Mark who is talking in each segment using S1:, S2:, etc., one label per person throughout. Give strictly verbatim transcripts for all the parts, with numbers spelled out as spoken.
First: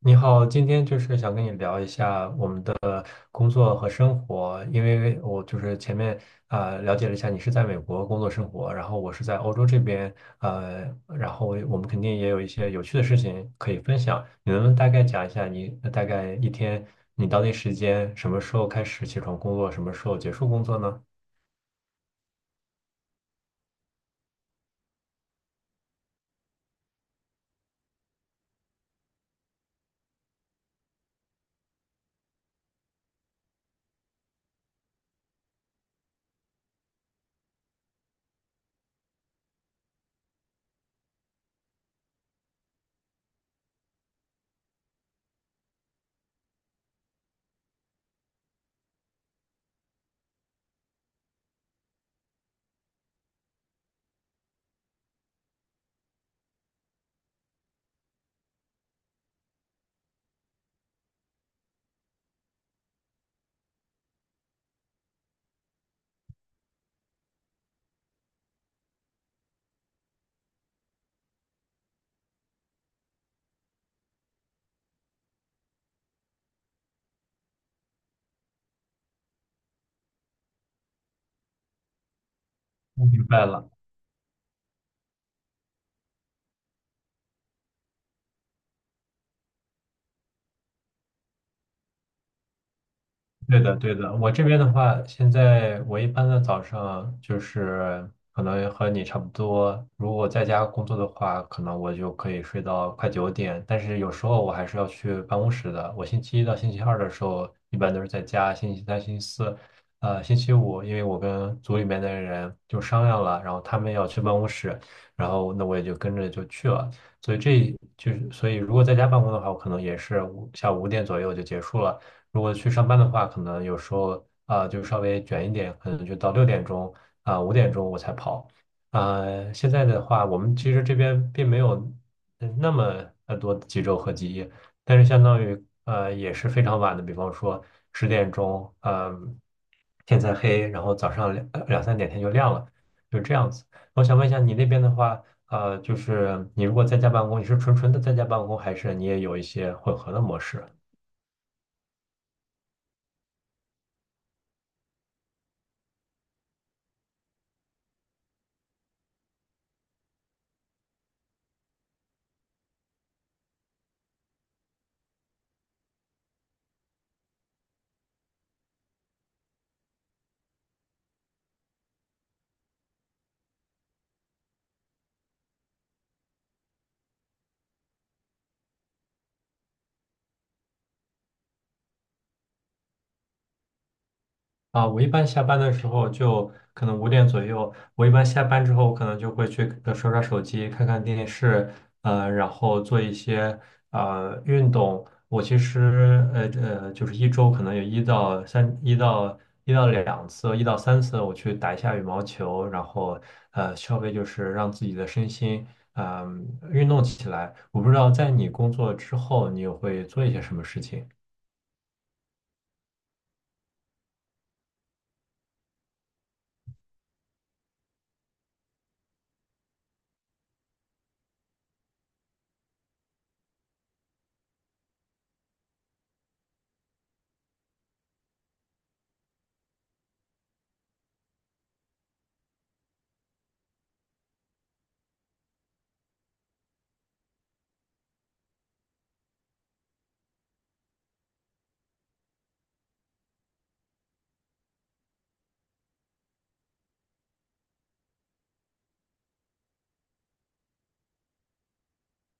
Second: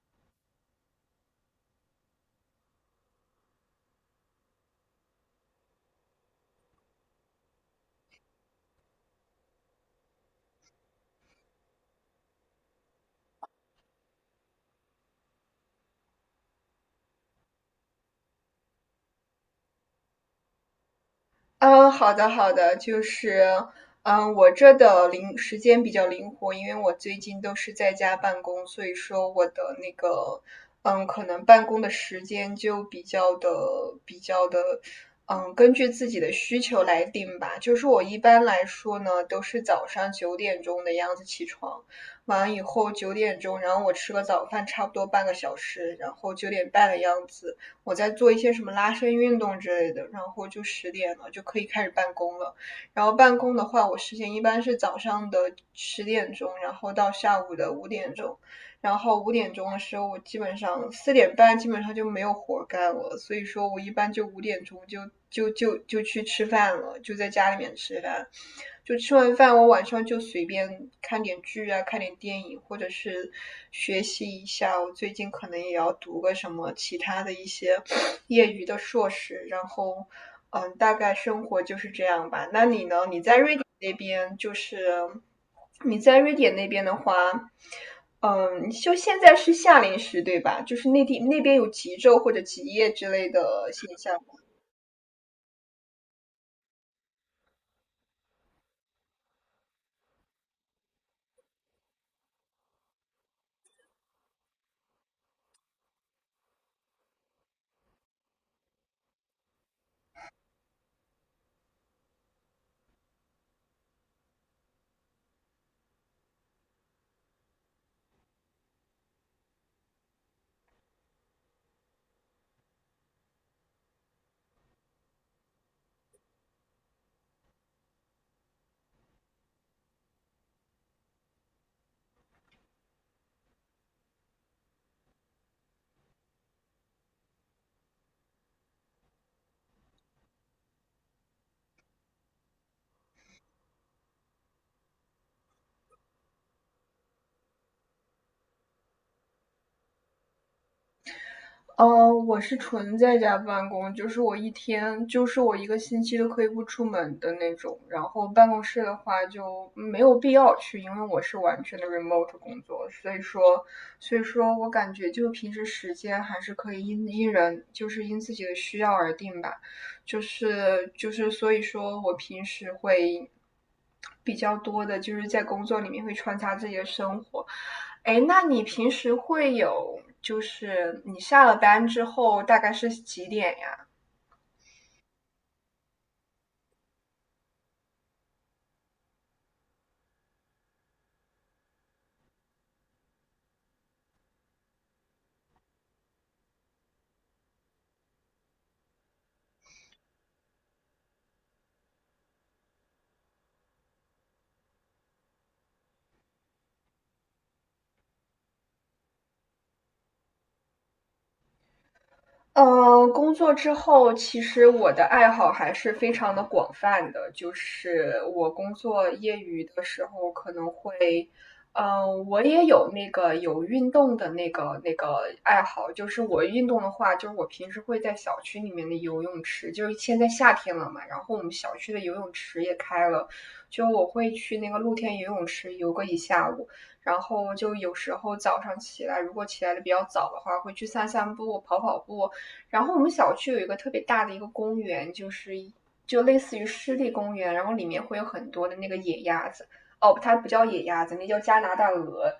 S1: 你好，今天就是想跟你聊一下我们的工作和生活，因为我就是前面呃了解了一下你是在美国工作生活，然后我是在欧洲这边，呃，然后我们肯定也有一些有趣的事情可以分享。你能不能大概讲一下你大概一天你当地时间什么时候开始起床工作，什么时候结束工作呢？
S2: 嗯，好的好的，就是，嗯，我这的灵时间比较灵活，因为我最近都是在家办公，所以说我的那个，嗯，可能办公的时间就比较的比较的，嗯，根据自己的需求来定吧。就是我一般来说呢，都是早上九点钟的样子起床，完以后九点钟，然后我吃个早饭，差不多半个小时，然后九点半的样子。我在做一些什么拉伸运动之类的，然后就十点了就可以开始办公了。然后办公的话，我时间一般是早上的十点钟，然后到下午的五点钟。然后五点钟的时候，我基本上四点半基本上就没有活干了，所以说我一般就五点钟就就就就去吃饭了，就在家里面吃饭。就吃完饭，我晚上就随便看点剧啊，看点电影，或者是学习一下。我最近可能也要读个什么其他的一些业余的硕士，然后嗯，大概生活就是这样吧。那你
S1: 我
S2: 呢？你
S1: 明
S2: 在
S1: 白
S2: 瑞典
S1: 了。
S2: 那边就是你在瑞典那边的话，嗯，就现在是夏令时，对吧？就是内地那边有极昼或者极夜之类
S1: 对
S2: 的
S1: 的，对
S2: 现
S1: 的。
S2: 象。
S1: 我这边的话，现在我一般的早上就是可能和你差不多。如果在家工作的话，可能我就可以睡到快九点。但是有时候我还是要去办公室的。我星期一到星期二的时候，一般都是在家；星期三、星期四，呃，星期五，因为我跟组里面的人就商量了，然后他们要去办公室，然后那我也就跟着就去了。所以这就是，所以如果在家办公的话，我可能也是五下午五点左右就结束了。如果去上班的话，可能有时候啊、呃就稍微卷一点，可能就到六点钟啊、五点钟我才跑。呃，现在的话，我们其实这边并没有呃那么呃多的几周和几夜，但是相当于呃也是非常晚的，比方说十点钟，嗯、天才黑，然后早上两呃两三点天就亮了，就这样子。我想问一下你那边的话，呃，就是你如果在家办公，你是纯纯的在家办公，还是你也有一些混合的模式？
S2: 呃，我是纯在家办公，就是我一天，就是我一个星期都可以不出门的那种。然后办公室的话就没有必要去，因为我是完全的 remote 工作，所以说，所以说我感觉就平时时间还是可以因因人，就是因自己的需要而定吧。就是就是所以说我平时会比较多的就是在工作里面会穿插自己的生活，哎，那你平时会有，就是你下了班之后大概是几点呀？
S1: 啊，我一般下班的时候就可能五点左右，我一般下班之后，我可能就会去呃刷刷手机，看看电视，呃，然后做一些呃运动。我其实呃呃，就是一周可能有一到三、一到一到两次、一到三次，我去打一下羽毛球，然后呃，稍微就是让自己的身心嗯、运动起来。我不知道在你工作之后，你有会做一些什么事情？
S2: 呃，工作之后，其实我的爱好还是非常的广泛的。就是我工作业余的时候，可能会，呃，我也有那个有运动的那个那个爱好。就是我运动的话，就是我平时会在小区里面的游泳池，就是现在夏天了嘛，然后我们小区的游泳池也开了，就我会去那个露天游泳池游个一下午。然后就有时候早上起来，如果起来的比较早的话，会去散散步、跑跑步。然后我们小区有一个特别大的一个公园，就是就类似于湿地公园，然后里面会有很多的那个野鸭子。哦，它不叫野鸭子，那叫加拿大鹅。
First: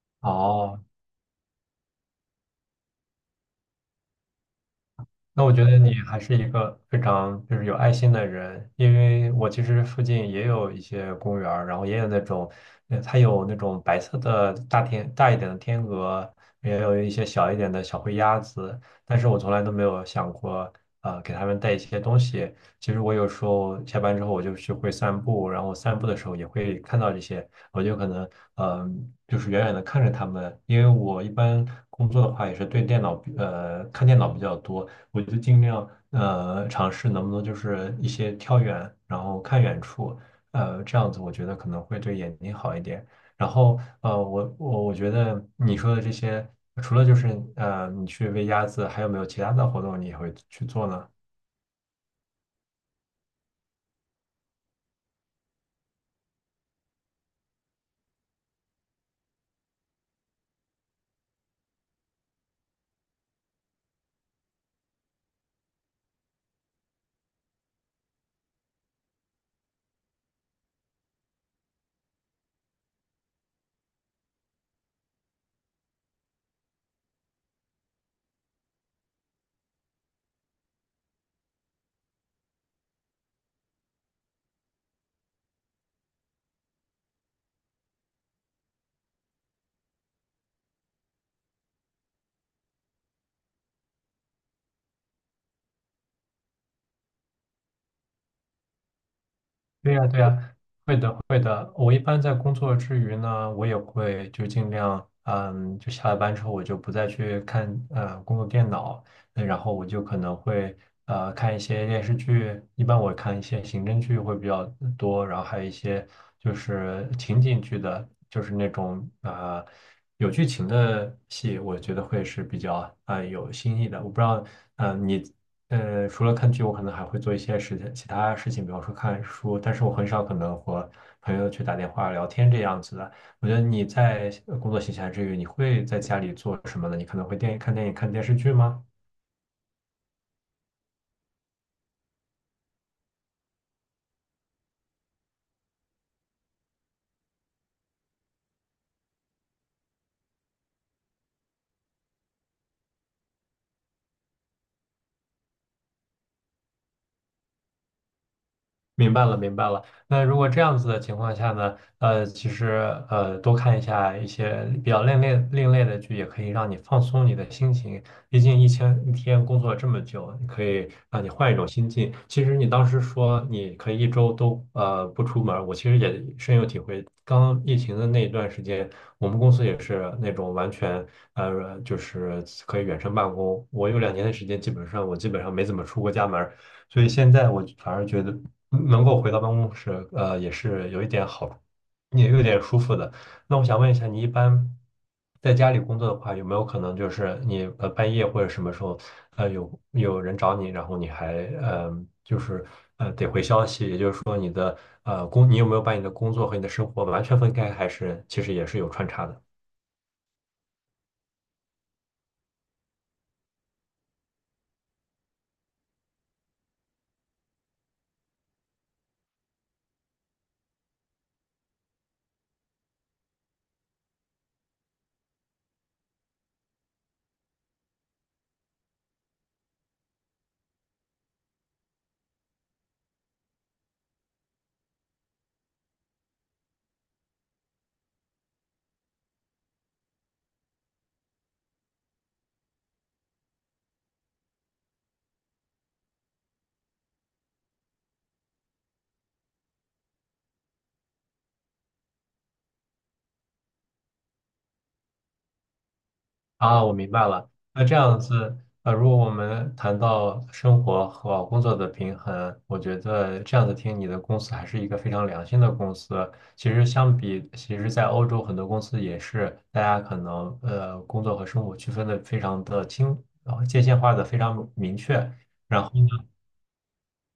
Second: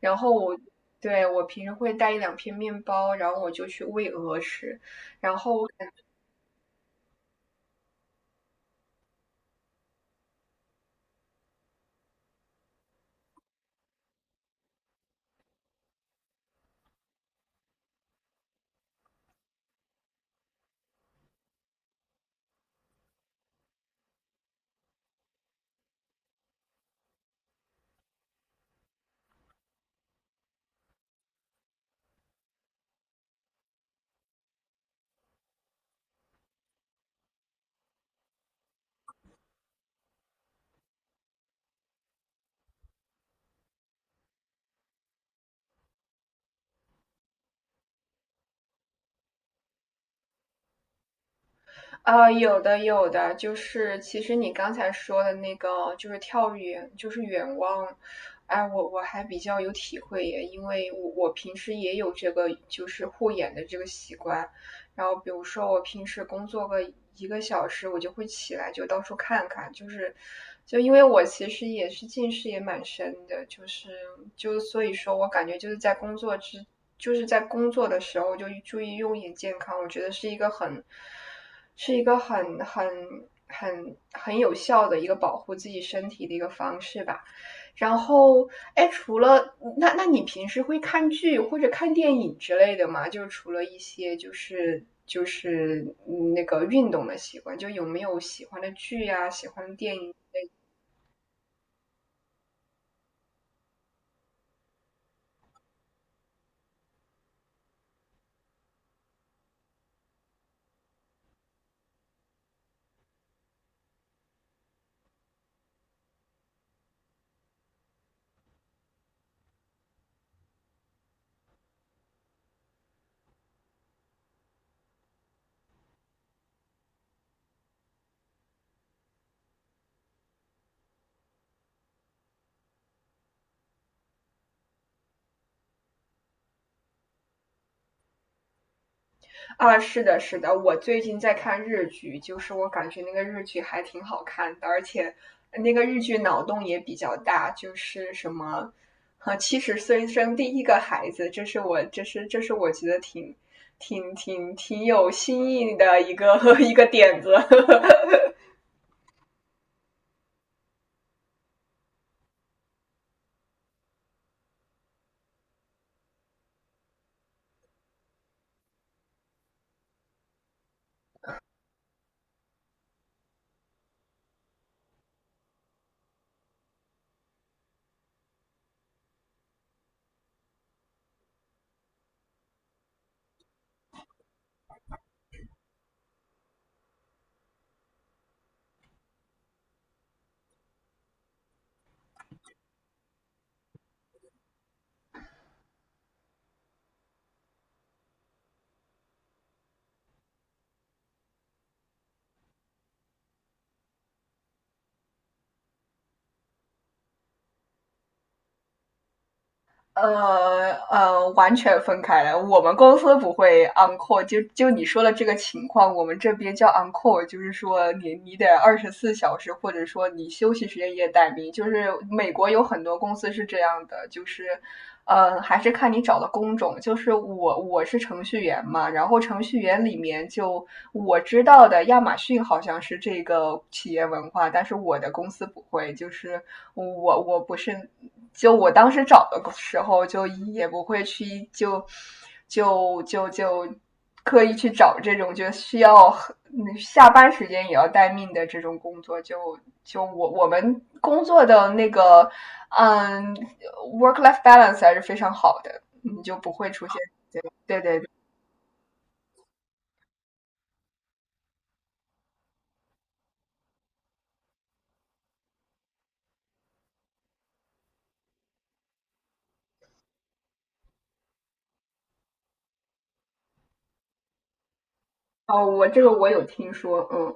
S2: 然后我
S1: 哦，
S2: 对，我平时会带一两片面包，然后我就去喂鹅吃。然
S1: 那我
S2: 后
S1: 觉
S2: 我
S1: 得
S2: 感
S1: 你还是一个非常就是有爱心的人，因为我其实附近也有一些公园儿然后也有那种，呃，它有那种白色的大天大一点的天鹅，也有一些小一点的小灰鸭子，但是我从来都没有想过，呃，给它们带一些东西。其实我有时候下班之后我就去会散步，然后散步的时候也会看到这些，我就可能嗯、就是远远的看着它们，因为我一般工作的话也是对电脑呃看电脑比较多。我就尽量呃尝试能不能就是一些跳远，然后看远处，呃，这样子我觉得可能会对眼睛好一点。然后呃，我我我觉得你说的这些，除了就是呃你去喂鸭子，还有没有其他的活动你也会去做呢？
S2: 呃，有的有的，就是其实你刚才说的那个，就是跳远，就是远望。哎，我我还比较有体会耶，因为我我平时也有这个就是护眼的这个习惯。然后比如说我平时工作个一个小时，我就会起来就到处看看，就是就因为我其实也是近视也蛮深的，就是就所以说我感觉就是在工作之就是在工作的时候就注意用眼健康，我觉得是一个很是一个很很很很有效的一个保护自己身体的一个方式吧。然后，哎，除了那，那你平时会看剧或者看电影之类的吗？就是除了一些就是就是嗯那个运动的习惯，就有没有喜欢的剧呀、喜欢的
S1: 对
S2: 电
S1: 呀，
S2: 影
S1: 对呀，会的，会的。我一般在工作之余呢，我也会就尽量，嗯，就下了班之后，我就不再去看嗯，工作电脑，那然后我就可能会呃看一些电视剧，一般我看一些刑侦剧会比较多，然后还有一些就是情景剧的，就是那种呃有剧情的戏，我觉得会是比较呃有新意的。我不知道，嗯、你。呃，除了看剧，我可能还会做一些事情，其他事情，比方说看书，但是我很少可能和朋友去打电话聊天这样子的。我觉得你在呃工作闲暇之余，你会在家里做什么呢？你可能会电看电影、看电视剧吗？
S2: 啊，是的，是的，我最近在看日剧，就是我感觉那个日剧还挺好看的，而且那个日剧脑洞也比较大，就是什么，啊，七十岁生第一个孩子，这是我，这是这是我觉得挺挺挺挺有新意的一个 一个点子，
S1: 明白了，明白了。那如果这样子的情况下呢，呃，其实呃，多看一下一些比较另类另类的剧，也可以让你放松你的心情。毕竟一天一天工作了这么久，你可以让你换一种心境。其实你当时说你可以一周都呃不出门儿，我其实也深有体会。刚疫情的那一段时间，我们公司也是那种完全呃就是可以远程办公。我有两年的时间，基本上我基本上没怎么出过家门。所以现在我反而觉得能够回到办公室，呃，也是有一点好，也有点舒服的。那我想问一下，你一般在家里工作的话，有没有可能就是你呃半夜或者什么时候，呃有有人找你，然后你还呃就是呃得回消息，也就是说你的呃工，你有没有把你的工作和你的生活完全分开，还是其实也是有穿插的？
S2: 呃呃，完全分开来。我们公司不会 on call，就就你说的这个情况，我们这边叫 on call，就是说你你得二十四小时，或者说你休息时间也待命。就是美国有很多公司是这样的，就是呃，还是看你找的工种。就是我我是程序员嘛，然后程序员里面就我知道的，亚马逊好像是这个企业文化，但是我的公司不会，就是我我不是就我当时找的时候，就也不会去就就就就刻意去找这种就需要下班时间也要待命的这种工作。就就我我们工作的那个嗯 work life balance 还是非常好的，你就不会
S1: 啊，
S2: 出
S1: 我
S2: 现。
S1: 明白了。
S2: 对
S1: 那这
S2: 对对。
S1: 样子，呃，如果我们谈到生活和工作的平衡，我觉得这样子听你的公司还是一个非常良心的公司。其实相比，其实在欧洲很多公司也是，大家可能呃工作和生活区分的非常的清，呃界限化的非常明确。
S2: 哦，我这个我有听说。嗯。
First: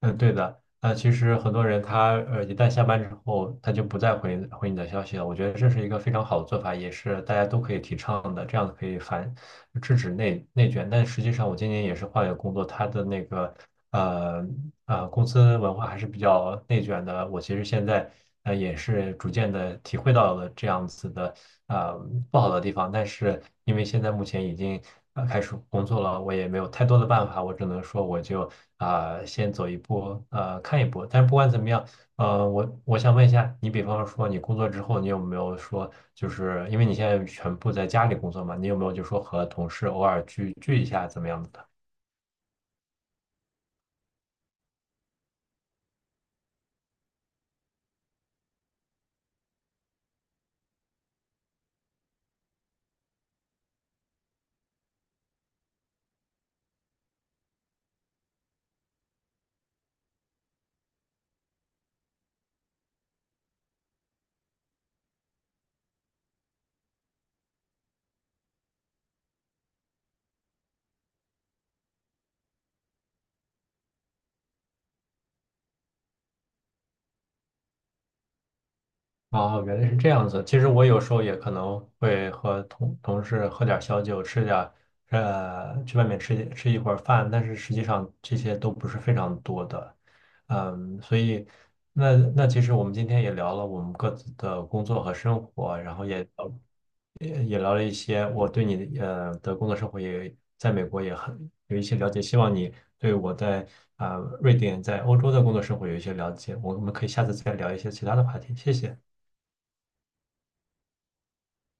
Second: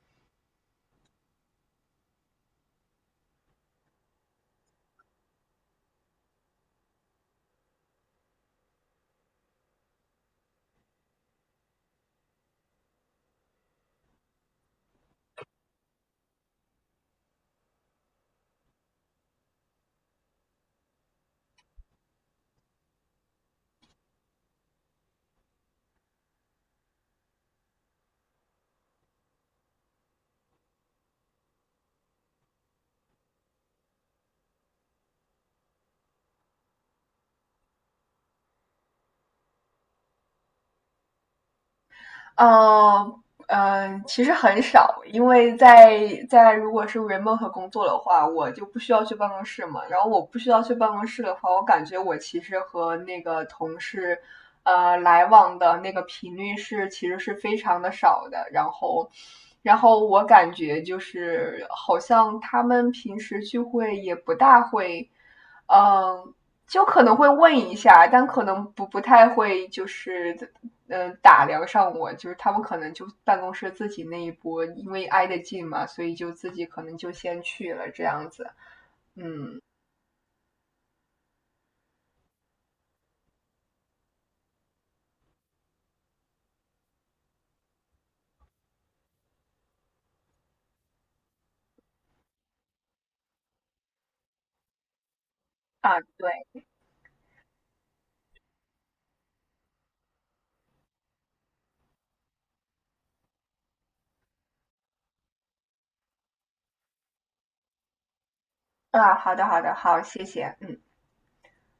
S1: 嗯，对的。那其实很多人他呃一旦下班之后，他就不再回回你的消息了。我觉得这是一个非常好的做法，也是大家都可以提倡的，这样可以反制止内内卷，但实际上我今年也是换了工作，他的那个呃呃公司文化还是比较内卷的。我其实现在呃也是逐渐的体会到了这样子的呃不好的地方，但是因为现在目前已经呃开始工作了，我也没有太多的办法，我只能说我就啊、先走一步呃看一步。但是不管怎么样。呃，我我想问一下，你比方说你工作之后，你有没有说，就是因为你现在全部在家里工作嘛，你有没有就说和同事偶尔聚聚一下怎么样子的？
S2: 嗯嗯，其实很少，因为在在如果是 remote 工作的话，我就不需要去办公室嘛。然后我不需要去办公室的话，我感觉我其实和那个同事呃来往的那个频率是其实是非常的少的。然后。然后我感觉就是好像他们平时聚会也不大会，嗯，就可能会问一下，但可能不不太会，就是嗯呃打量上我，就是他们可能就办公室自己那一波，因为挨得近嘛，所以就自己可能就先去了这样子
S1: 哦，原来是这样子。其实我有时候也可能会和同同事喝点小酒，吃点呃，去外面吃一吃一会儿饭，但是实际上这些都不是非常多的。嗯，所以那那其实我们今天也聊了我们各自的工作和生活，然
S2: 啊，
S1: 后也
S2: 对，
S1: 聊也也聊了一些我对你的呃的工作生活也在美国也很有一些了解，希望你对我在啊、呃瑞典在欧洲的工作生活有一些了解，我们可以下次再聊一些其他的话题，谢谢。
S2: 啊。好的，好的，好，谢谢，嗯。